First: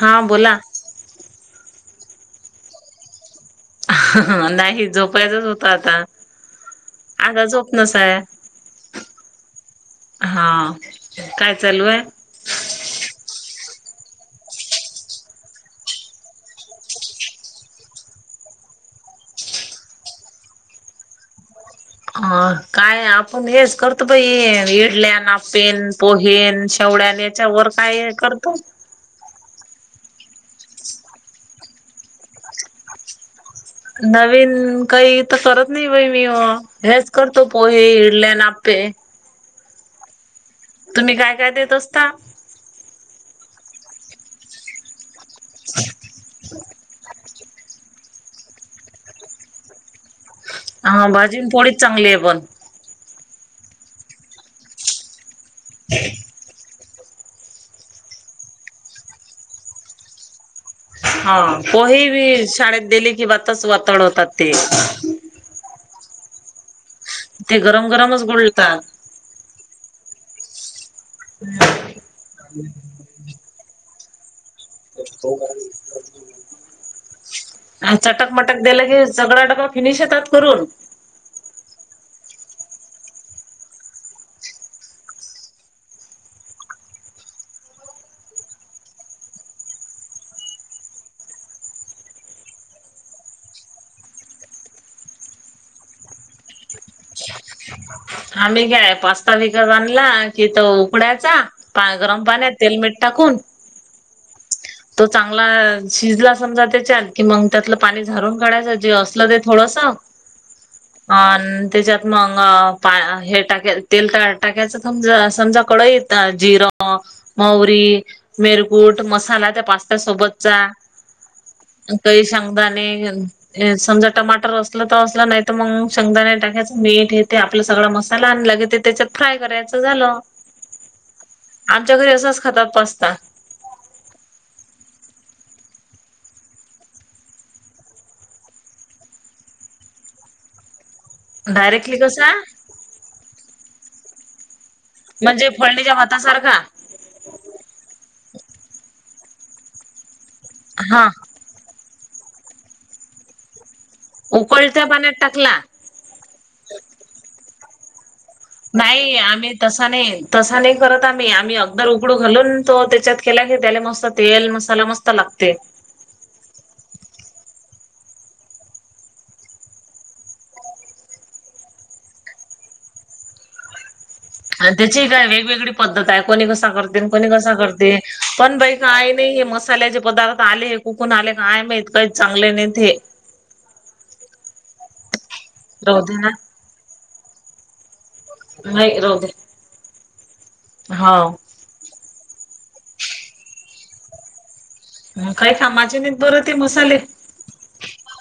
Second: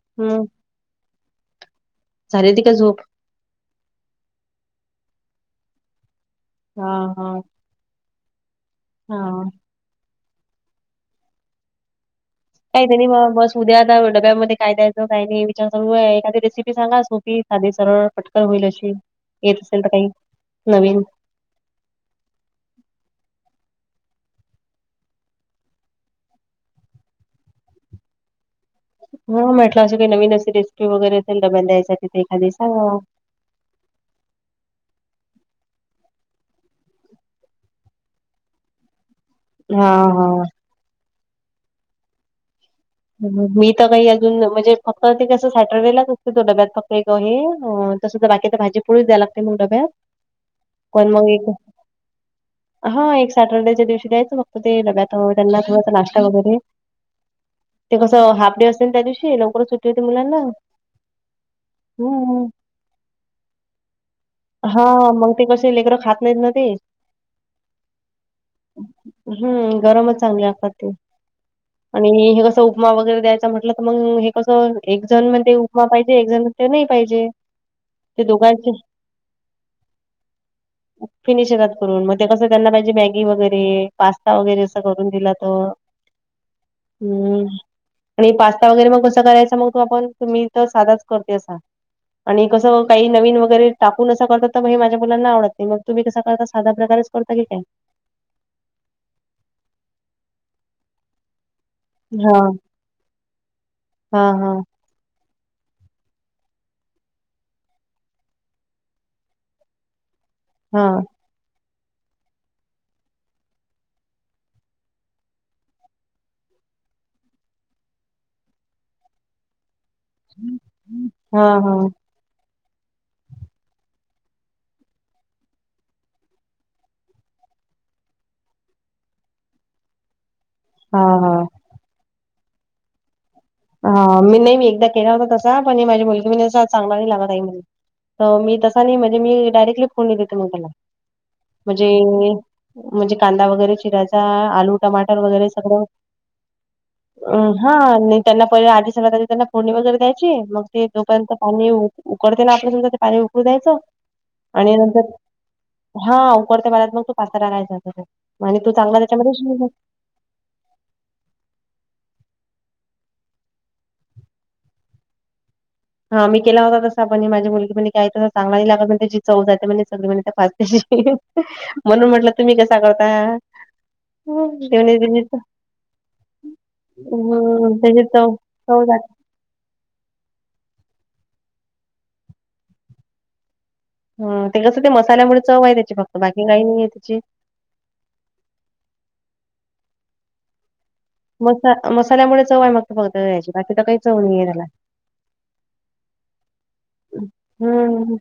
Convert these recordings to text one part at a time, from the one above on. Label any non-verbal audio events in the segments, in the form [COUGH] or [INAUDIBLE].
हा बोला झाले ती का झोप नाही झोपायचच होत आता हा हा. आता झोप नसय हा हा काय चालू आहे काही त्यां नाही मग बस उद्या आता डब्यामध्ये काय द्यायचं काही नाही विचार सगू एखादी रेसिपी सांगा सोपी आधी सरळ पटकन होईल अशी येत असेल तर काही नवीन अ काय का आपण हेच करतो पई इडल्यान आपेन पोहेन शेवड्यान याच्यावरर काय करतो हा म्हटलं असं काही नवीन असशी रेसिपी वगैरे असेल दबन द्यायसाठी ते एखादी सांगा नवीन काही तर करत नाही बाई मी हेच करतो पोहे, इडलॅन, आप्पे. हा हा! तुम्ही काय काय देत असता? मी तर काही अजून म्हणजे फक्त ते कसं सॅटर्डेलाच असतो तो डब्यात फक्त तो हे, तसं तर बाकी तर भाजी पोळीच द्या लागते मग डब्यात. हा मग भाजी पण एक पोळीच चांगली हाय पण. हा एक सॅटर्डेच्या दिवशी द्यायचं फक्त ते डब्यात त्यांना थोडासा नाष्टा वगैरे. ते कसं हाफ डे असते त्या दिवशी लवकरच सुट्टी होती मुलांना. हा पोहे हम्म. बीये शाळेत दिली किं ते वातच वताड होतात ते. ती कशी लेकरं खात नायत ते. ते गरम गरमच गुलतात. हम्म, गरमच चांगले असतात ते आणि हे कस उपमा वगैरे द्यायचा म्हटलं तर मग हे कसं एक जण म्हणते उपमा पाहिजे एक जण म्हणते नाही पाहिजे. हा ते चटक मटक दोघांचे दिलं की सगळा डब्बा फिनिश येतात करून. फिनिश येतात करून मग ते कसं त्यांना पाहिजे मॅगी वगैरे, पास्ता वगैरे, असं करून दिला तर हम्म आणि पास्ता वगैरे मग कसं करायचा मग तो आपण मी तर साधाच करते असा. आणि कसं काही नवीन वगैरे टाकून असं करते तर मग हे माझ्या मुलांना आवडत नाही मग तुम्ही कस करता साध्या प्रकारे करता की काय? आम्ही काय पास्ता विकत आणला कि तो ऊकडायचा पा गरम हा. पाण्यात तेल मीठ टाकून हा हा! तो चांगला शिजला समजा त्याच्यात कि मग त्यातलं पाणी झारून काढायचं जे असलं ते थोडस. हा! अ त्याच्यात मग हे टाक तेल टाकायच समज समजा कढइत जिरा, म्हावरी, मिरकुट, मसाला त्या पास्त्या सोबतचा हा हा आता शेंगदाणे आणि समजा टमाटर असलं तर असलं नाही तर मग शेंगदाणे टाकायचं, मीठ हे ते आपलं सगळा मसाला आणि लगे ते त्याच्यात फ्राय करायचं झालं. हा हा! आमच्या घरी असाच खातात पास्ता. हा, मी नाही बाई मी एकदा केला होता तसा पण ही माझी मुली म्हणे तसा चांगला नाही लागत आई म्हणे. तर मी तसा नाही म्हणजे मी डायरेक्टली फोडणी देते मग त्याला. म्हणजे डायरेक्टली कसा म्हणजे कांदा वगैरे चिरायचा, आलू टमाटर वगैरे म्हणजे सगळं फळणीच्या भातासारखा अ हा नाई त्यांना पहिले आधी सगळ्यात आधी त्यांना फोडणी वगैरे द्यायची मग ते हा तोपर्यंत पाणी उकडतेना आपण समजा ते पाणी उकडू द्यायचं आणि उकळत्या नंतर पाण्यात टाकला हा उकळत्या पाण्यात मग तो पास्ता टाकायचा त्याच्यात. आणि तो चांगला नाही त्याच्यामध्ये आम्ही शिजला तसा नाही तसा नाइ करत आम्ही, आम्ही अगदर उघडू घालून तो त्याच्यात केला की त्याले मस्त तेल मसाला मस्त लागते. हा मी केला होता तसा पण ही माझी मुलगी म्हणे काय तंस चांगला नाही लागत त्याची चव जाते म्हणे सगळी त्या पास म्हणून म्हटलं तुम्ही कसा करता? ते म्हणे त्याची काय च- वेगवेगळी पद्धत आहे कोणी कसा करते कोणी कसा हम्म करते त्याची चव पण बाई चव जाते काय हे मसाल्याचे पदार्थ आले कुकून आले काय माहीत काही चांगले नाहीत हे. हम ते कसं ते मसाल्यामुळे चव आहे त्याची राहू फक्त दे ना बाकी काही नाहीये त्याची. नाय राहूद्या. हाव! मसा मसाल्यामुळे चव आहे मग फक्त त्याची बाकी तर काही चव नाहीये याला. म काय कामाचेे नाहीत बर ते मसाले. हम्म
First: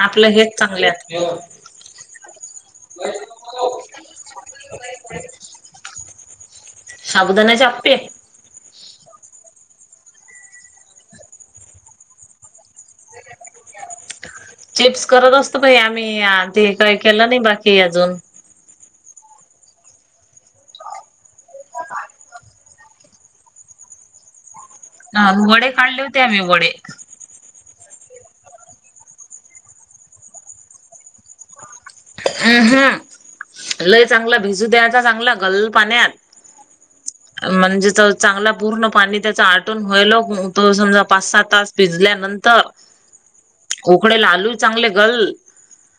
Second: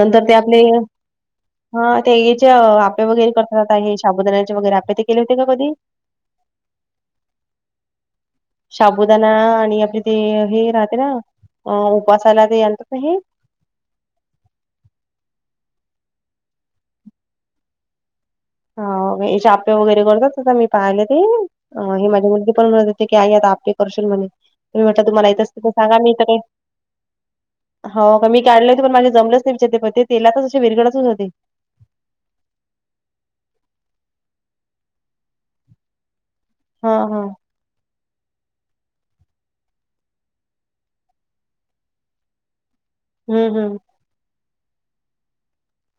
नंतर आपलं ते हेच आपले चांगले आहेत हा, ते याचे आप्पे वगैरे करता आता हे साबुदानाण्याचे वगैरे आप्पे ते केले होते का कधी? साबुदानाच्या आप्पे? शाबुदाना आणि आपले ते हे राहते ना, अ उपासाला ते आणतात ना हे चिप्स करत असतो, बाई आम्ही ते काही केलं नाही बाकी अजून. हा हाचे आप्पे वगैरे करतात, मी पाहिले ते. अ हे माझी मुलगी पण म्हणत होती, की आई आता आप्पे करशील म्हणे. मी म्हटलं तुम्हाला हा येत असते, वडे तर सांगा काढले मी होते तर काय आम्ही वडे हो का? मी काढलं होते पण माझे जमलंच नाही, विच्या ते पण तेलातच असे विरगळतच होते. आहा, लय चांगला भिजू द्यायच चांगला गल पाण्यात हा हा. म्हणजे, त चांगला पूर्ण पाणी त्याचा आटून व्हायलो, तो समजा पाच सात तास भिजल्यानंतर ह ह. उकडेल आलू चांगले घल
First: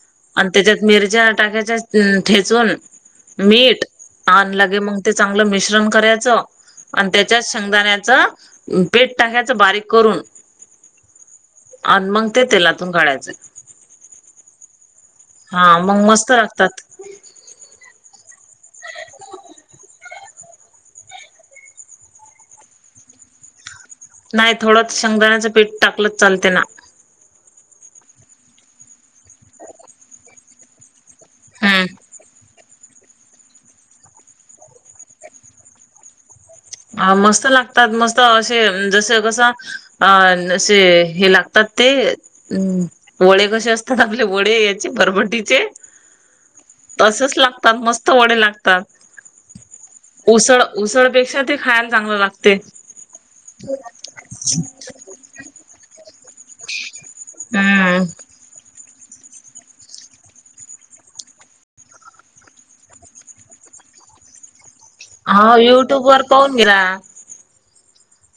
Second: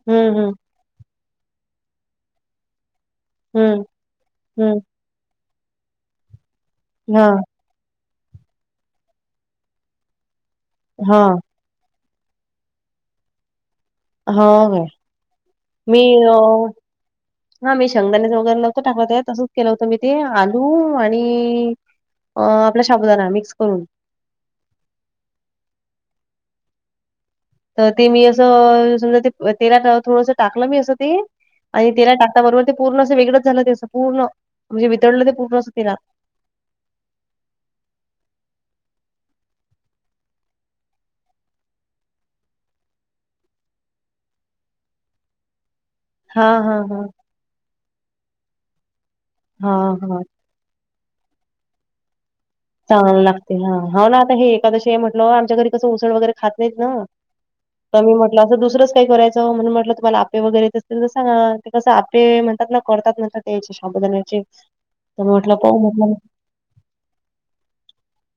हम्म आणि हम्म त्याच्यात मिरच्या टाक्याच्या ठेचून हम्म मीठ आण लगे हम्म मग ते चांगलं मिश्रण करायचं, आणि हा त्याच्याच शेंगदाण्याच पीट टाकायचं बारीक करून. हा. आण मग ते तेलातून काढायचंय. हा ह. हा, मग मस्त लागतात. हा मी शंगदानेच वगैरे नव्हत टाकल, त्यात तसच केलं होतं मी ते धू आणि आपला शाबुदाना मिक्स करून नाही थोडंचं शेंगदाण्याचं पीठ टाकलंच चालते ना? तर ते मी असं समजा ते तेलात थोडस टाकलं, मी असं ते हम्म आणि तेला टाकता बरोबर ते पूर्ण असं वेगळंच झालं, ते असं पूर्ण म्हणजे वितळलं ते पूर्णचं तेलात. अ मस्त लागतात, मस्त असे जस कसं? अ असे हे लागतात, ते. हम वडे कसे असतात, आपले वडे याचे बरमटीचे. हां हां हां. तसचं लागतात, मस्त वडे लागतात हां हां उसळं उसळ पेक्षा ते खायला चांगलं लागतं. चांगल लागत, हा हा ना आता हे एकादशी म्हट आमच्या घरी कसं उसळ वगैरे, खात नाहीत ना त हम्म मी असं दुसरंच काय करायचं, म्हणून म्हटलं तुम्हाला आप्पे वगैरे येत असतील तर सांगा. ते कसं आप्पे म्हणतात ना करतात म्हण तेच शाबुदाण्याचेच हा युट्युब वर पाहून घेणा.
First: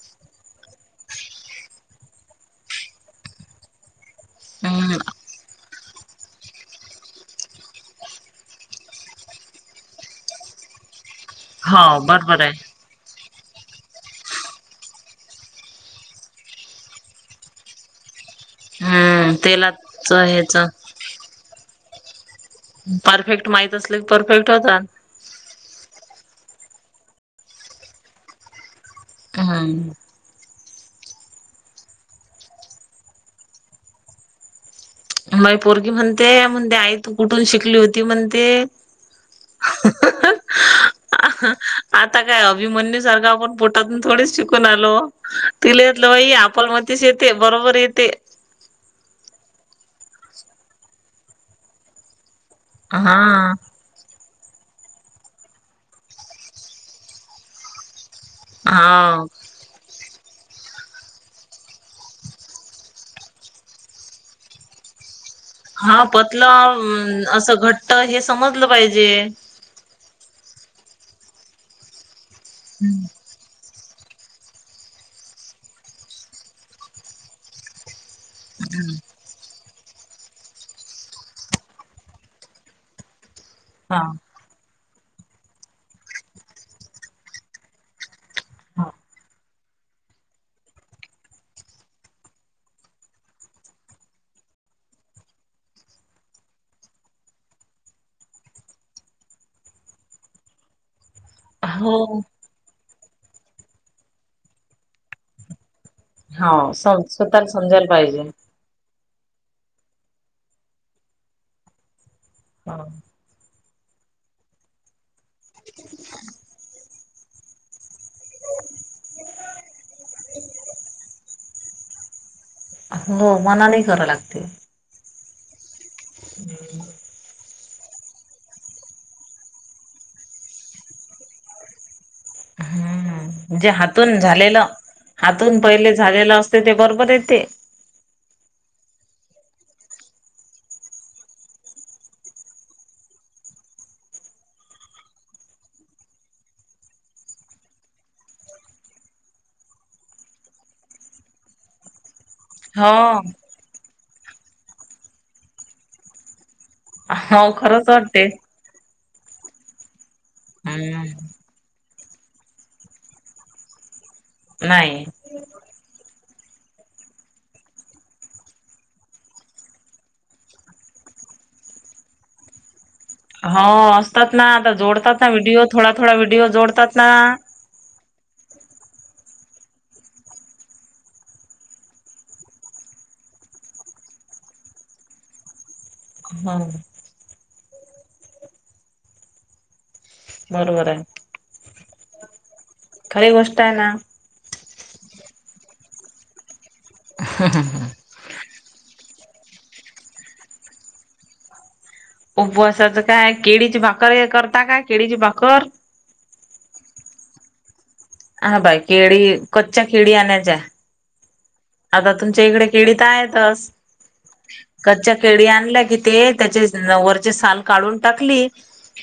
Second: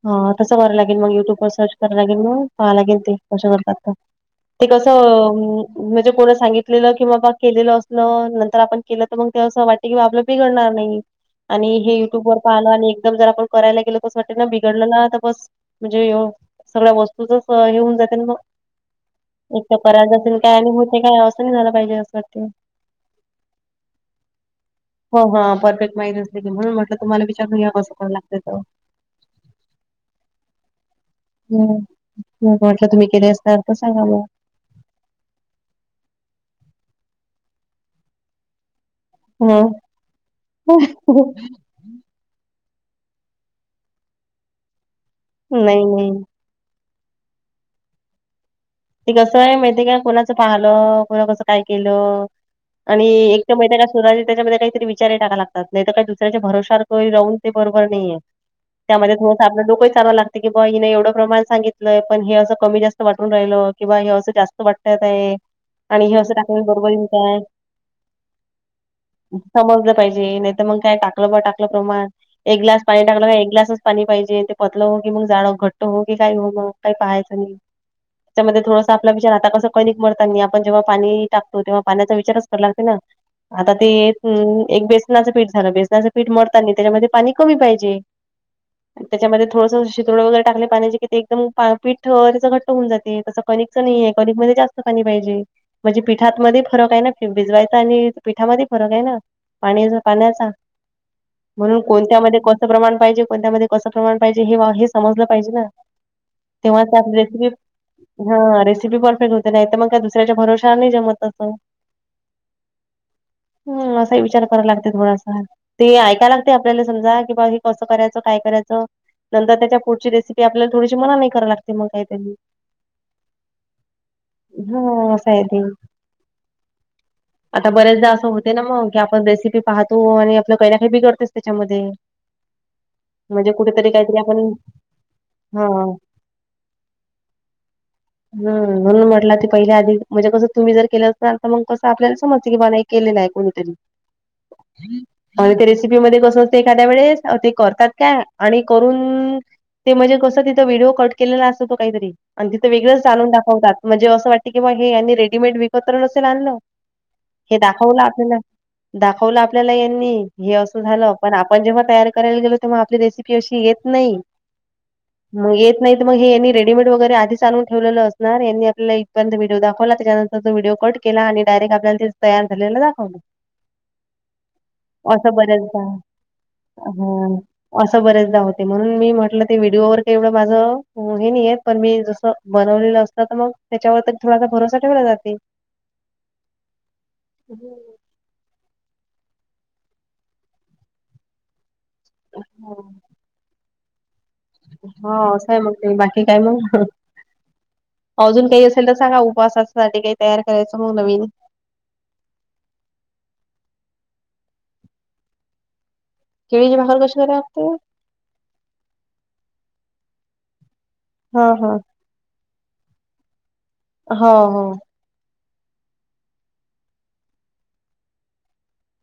हा तसं करावं लागेल, मग युट्युब वर सर्च कराव लागेल, मग पाहाव लागेल ते कशावर करतात. ते कसं? हम्म म्हणजे कोण सांगितलेलं, कि बाबा केलेलं असलं नंतर आपण केलं, तर मग ते असं वाट आपल बिघडणार नाही, आणि हो हे युट्यूब वर बरोबर पाहाल आहे आणि एकदम जर आपण करायला गेलो अस वाटत ना, बिघडल ना, तर बस म्हणजे सगळ्या वस्तूचच हे होऊन जाते ना, मग. हम्म एक तर कराय तेलाच जातयं काय? ह्याच आणि हो ते काय अस नाही झाला पाहिजे, असं वाटते. परफेक्ट माहित असलं, कि परफेक्ट होता. हो हा परफेक्ट माहीत असते की, म्हणून म्हटलं तुम्हाला विचारून घ्याव काय लागतं त. हा न. हम मग म्हटलं, तुम्ही केले असता तर सांगा मग? माय पोरगी म्हणते, म्हणते आई तू कुठून शिकली होती म्हणते. ह अ ह ह आता काय अभिमन्यू सारखा आपण पोटातून थोडीच शिकून आलो, तिला नाही यातलं नाही. बाई आपण म तसे येते, बरोबर येते. ते कसं आहे माहितेय, का कुणाचं पाहलं कोणा कसं काय केलं आणि हा एक तर माहितेय [UNINTELLIGIBLE] त्याच्यामध्ये काहीरी विचारही टाकाय लागतात, नाही तर काही दुसऱ्याच्या भरोशावर राहून ते बरोबर नाहीये. त्यामध्ये हा थोडंस आपलं डोकंही चालवं लागत [UNINTELLIGIBLE] की बा हिने एवढं प्रमाण सांगितलंय पण हे असं कमी जास्त वाटून राहिललं [UNINTELLIGIBLE] किंवा हे अ असं जास्त वाटतंय आता हे [UNINTELLIGIBLE] हा असं टाकलेलं पतलं बरोबर येईल काय असं घट्ट हे समजलं पाहिजे [UNINTELLIGIBLE] समजलं पाहिजे नाही तर मग काय टाकलं ब टाकलं प्रमाण एक ग्लास पाणी हम्म टाकलं का एक ग्लासच [UNINTELLIGIBLE] पाणी पाहिजे ते पतलं हो की मग जाडं घट्ट हो की काही हो मग काही पाहायचं नाही [UNINTELLIGIBLE] तिच्यामध्ये थोडस [UNINTELLIGIBLE] आता कसं कणिक मळतानी आपण जेव्हा पाणी टाकतो तेव्हा पाण्याचा विचारच कराव लागत ना [UNINTELLIGIBLE] आता ते हा एक बेसनाचं पीठ झालं बेसनाचं पीठ मरतानी त्याच्यामध्ये पाणी कमी पाहिजे [UNINTELLIGIBLE] त्यामध्ये थोडस शिरोड वगैरे टाकल पाण्याचे कि ते एकदम पीठ [UNINTELLIGIBLE] घट्ट होऊन जात ते तसं कणिकचं नाहीये कनिक मधे जास्त पााणी पाहिजे [UNINTELLIGIBLE] म्हणजे पिठातमधे फरक हाय ना भिजवायचा आणि पिठामधे फरक हाय ना [UNINTELLIGIBLE] पाणीज पाण्याचा हा म्हणून हो कोणत्या मधे कोण [UNINTELLIGIBLE] प्रमाण पाहिजे कोणत्या मधे कसं प्रमाण पाहिजे हे हे समजलं पाहिजे ना [UNINTELLIGIBLE] हा स तेव्हाच आपली स्वतःला रेसिपी समजायला पाहिजे [UNINTELLIGIBLE] हा रेसिपी परफेक्ट होते नाही तर मग काय दुसऱ्याच्या भरोवश्यान जमत ततो [UNINTELLIGIBLE] हा [UNINTELLIGIBLE] हम असाही विचार करायला लागते थोडासा [UNINTELLIGIBLE] ते ऐकायला लागते आपल्याला समजा कि बा हे कसं करायचं काय करायचं [UNINTELLIGIBLE] नंतर त्याच्या पुढची रेसिपी आपल्याला थोडीशी मनानेही करावी लागते मग काही तरी [UNINTELLIGIBLE] हो मनानेही करावी लागते [UNINTELLIGIBLE] ह अस हाय ते [UNINTELLIGIBLE] आता बऱ्याचदा असं होते ना मग की आपण रेसिपी पाहतो आणि आपलं काही ना काही बिगडतेस त्याच्यामधे [UNINTELLIGIBLE] हम म्हणजे हातून आपण झालेलं हातून हा पहिले झालेलं अस [UNINTELLIGIBLE] ते बरोबर येते [UNINTELLIGIBLE] हम म्हणून म्हटला ते पहिले आधी म्हणजे कसं तुम्ही जर केलं असाल तर मग कसं आपल्याला समजतं की बानाई [UNINTELLIGIBLE] केलेलाय कोणीतरी [UNINTELLIGIBLE] आणि ते रेसिपी मधे कसं असते एखाद्या वेळेस ते करतात काय आणि करून [UNINTELLIGIBLE] ते म्हणजे कसं तिथ व्हिडिओ कट केलेला असतो काहीतरी [UNINTELLIGIBLE] आणि तिथं हो वेगळेच चालून दाखवतात म्हणजे असं वाटतं की मग हे यांनी रेडीमेड विकत तर नसेल आणलं हो [UNINTELLIGIBLE] हे खरंच दाखवलं वाटते. आपल्याला दाखवलं आपल्याला यांनी हे असं हम्म झालं पण आप पण जेव्हा तयारी करायला गेलो तेव्हा आपली रेसिपी अशी येत नाही [UNINTELLIGIBLE] नाही [UNINTELLIGIBLE] मग येत नाही तर मग हे यांनी रेडीमेड वगैरे [UNINTELLIGIBLE] ते आधीच आणलून ठेवलेलं असणार यांनी आपल्या इथपर्यत व्हडिओ दाखवला त्याच्यानंतर तो व्हिडिओ कट केला आणि डायरेक्ट आपल्याला तयार झालेलं रा [UNINTELLIGIBLE] हा असतात ना आता जोडतात ना असं व्हिडीओ बऱ्याचदा थोडा थोडा व्हिडीओ जोडतात ना हं. [UNINTELLIGIBLE] असं बरेचदा होते म्हणून मी म्हटलं ते व्हिडिओवर तेवढं माझं हे नाहीये [UNINTELLIGIBLE] पण मी जसं बनवलेलं असतं तर मग त्याच्यावर तर थोडासा भरोसा ठेवला जाते [UNINTELLIGIBLE] हा [UNINTELLIGIBLE] [UNINTELLIGIBLE] [UNINTELLIGIBLE] बरोबर हाय [UNINTELLIGIBLE] हा [UNINTELLIGIBLE] खरी गोष्ट आहे ना [UNINTELLIGIBLE] हा असं हाय मग ते बाकी काय मग [UNINTELLIGIBLE] हा हा हा [UNINTELLIGIBLE] अजून काही असेल तर सांगा उपवासासाठी काही तयार करायचं मग नवीन [UNINTELLIGIBLE] उपवासाचं काय केळीची भाकर हे करता काय केळीची भाकर [UNINTELLIGIBLE] केळीची भाकर कशी कराय लागते [UNINTELLIGIBLE] हा बाई केळी कच्च्या केळी आणायच्या [UNINTELLIGIBLE] हा हा. आता तुमच्या इकडे केळी त आहेतच हो हो कच्च्या केळी आणल्या की ते त्याचे वरचे साल काढून टाकली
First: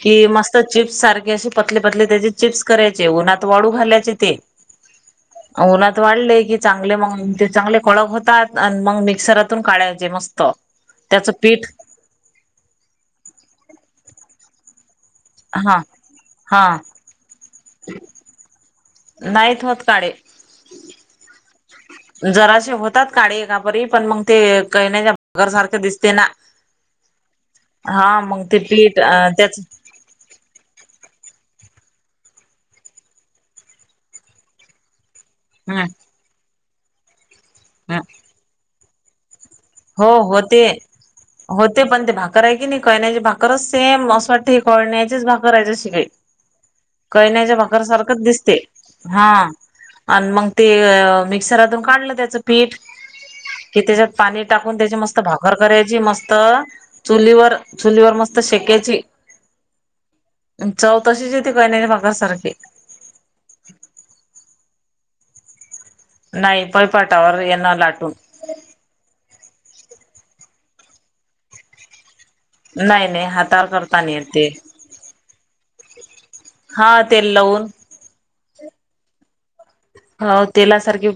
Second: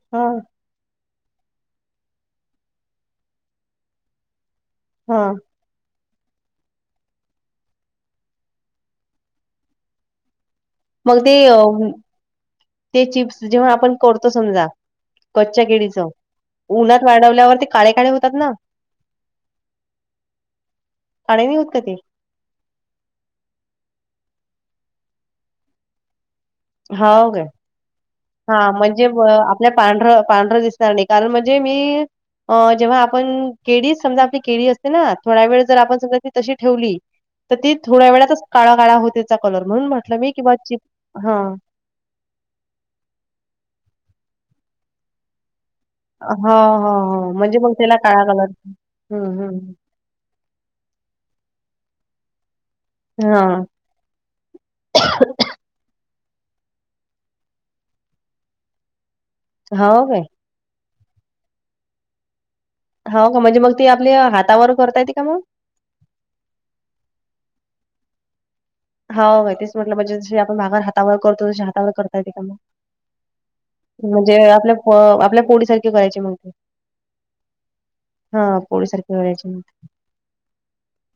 कि हा मस् त चिप्स सारखे असे पतले पतले त्याचे चिप्स करायचे उन्हात वाळू घालायचे ते हा. उन्हात वाळले की चांगले मंग ते चांगले कडक होतात आन मग मिक्सरातून काढायचे मस्त. मग त्याचं ते पीठ ते चिप्स जेव्हा आपण करतो समजा कच्च्या हा केळीच हा उन्हात वाळवल्यावर ते काळे काळे होतात ना? नाहीत होत काळे. काळे नही होत का ते? जराशी होतात काळी कापरी पण मंग ते कळण्याच्या गर सारख दिसते ना. होव काय. हां. हां म्हणजे व आपल्या पांढरं पांढर दिसणार नाही कारण म्हणजे मी अ जेव्हा आपण केळीच समजा आपली केळी अस तना थोडा वेळ जर हम्म आपण समजा ती तशी ठेवली तर ती हम्म थोड्या वेळातच काळा काळा होतेत. चा कलर म्हणून म्हटलं मी किंवा चिक हां. ते पण ते भाकर आहे की नाही कळण्याचे भाकर असते म असं वाटतं हे कळण्याचेच भाकर आहे जशी काय. हां, हां, हां. कळण्याच्या म्हणजे मग भाकार त्याला सारखच काळा कलर दिसते. हं, हां. हं. आनं मग ते मिक्सरातून काढलं त्याचं पीठ. हां. कि त्याच्यात पाणी टाकून त्याची मस्त भाकर करायची मस्त. चुलीवर चुलीवर मस्त शेक्यायची. हाव काय? अनं चव तीशीच येते कळण्याच्या भाकरा सारखी. होव का म्हणजे मग ती आपल्या हातावर करता येते का म? नाही पळपाटावर येणार लाटून. हाव तेच म्हटलं म्हणजे जी आपण भाकर हातावर करतो तशी हातावर करता येते का म? नाही नाही हातावर करता नाही येत ती. हो आपल्या फोडीसारखी व्हयाची मंग. हा तेल लावून. हां पोळीसारखी करायची मग. होव तेलासारखी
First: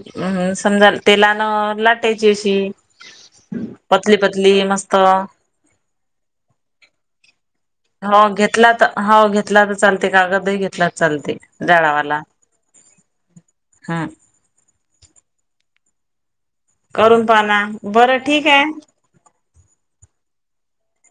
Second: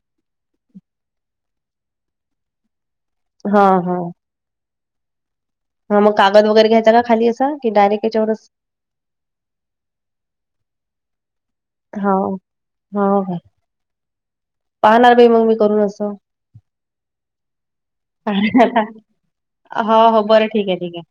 समजा तेलान लाटायची अशी. हां, हां. पतली पतली मस्त. हा म कागद वगैरे घ्यायचा का खाली असा कि डायरेक्ट ह्याच्यावरच. हाव घेतला त चालते कागदही घेतला चालते. हाव हो. हां. पाहणार बाई मग मी करून असं. करून पाहाना बरं ठिक आहे. अ हो हो बरं ठिक आहे ठिक आहे.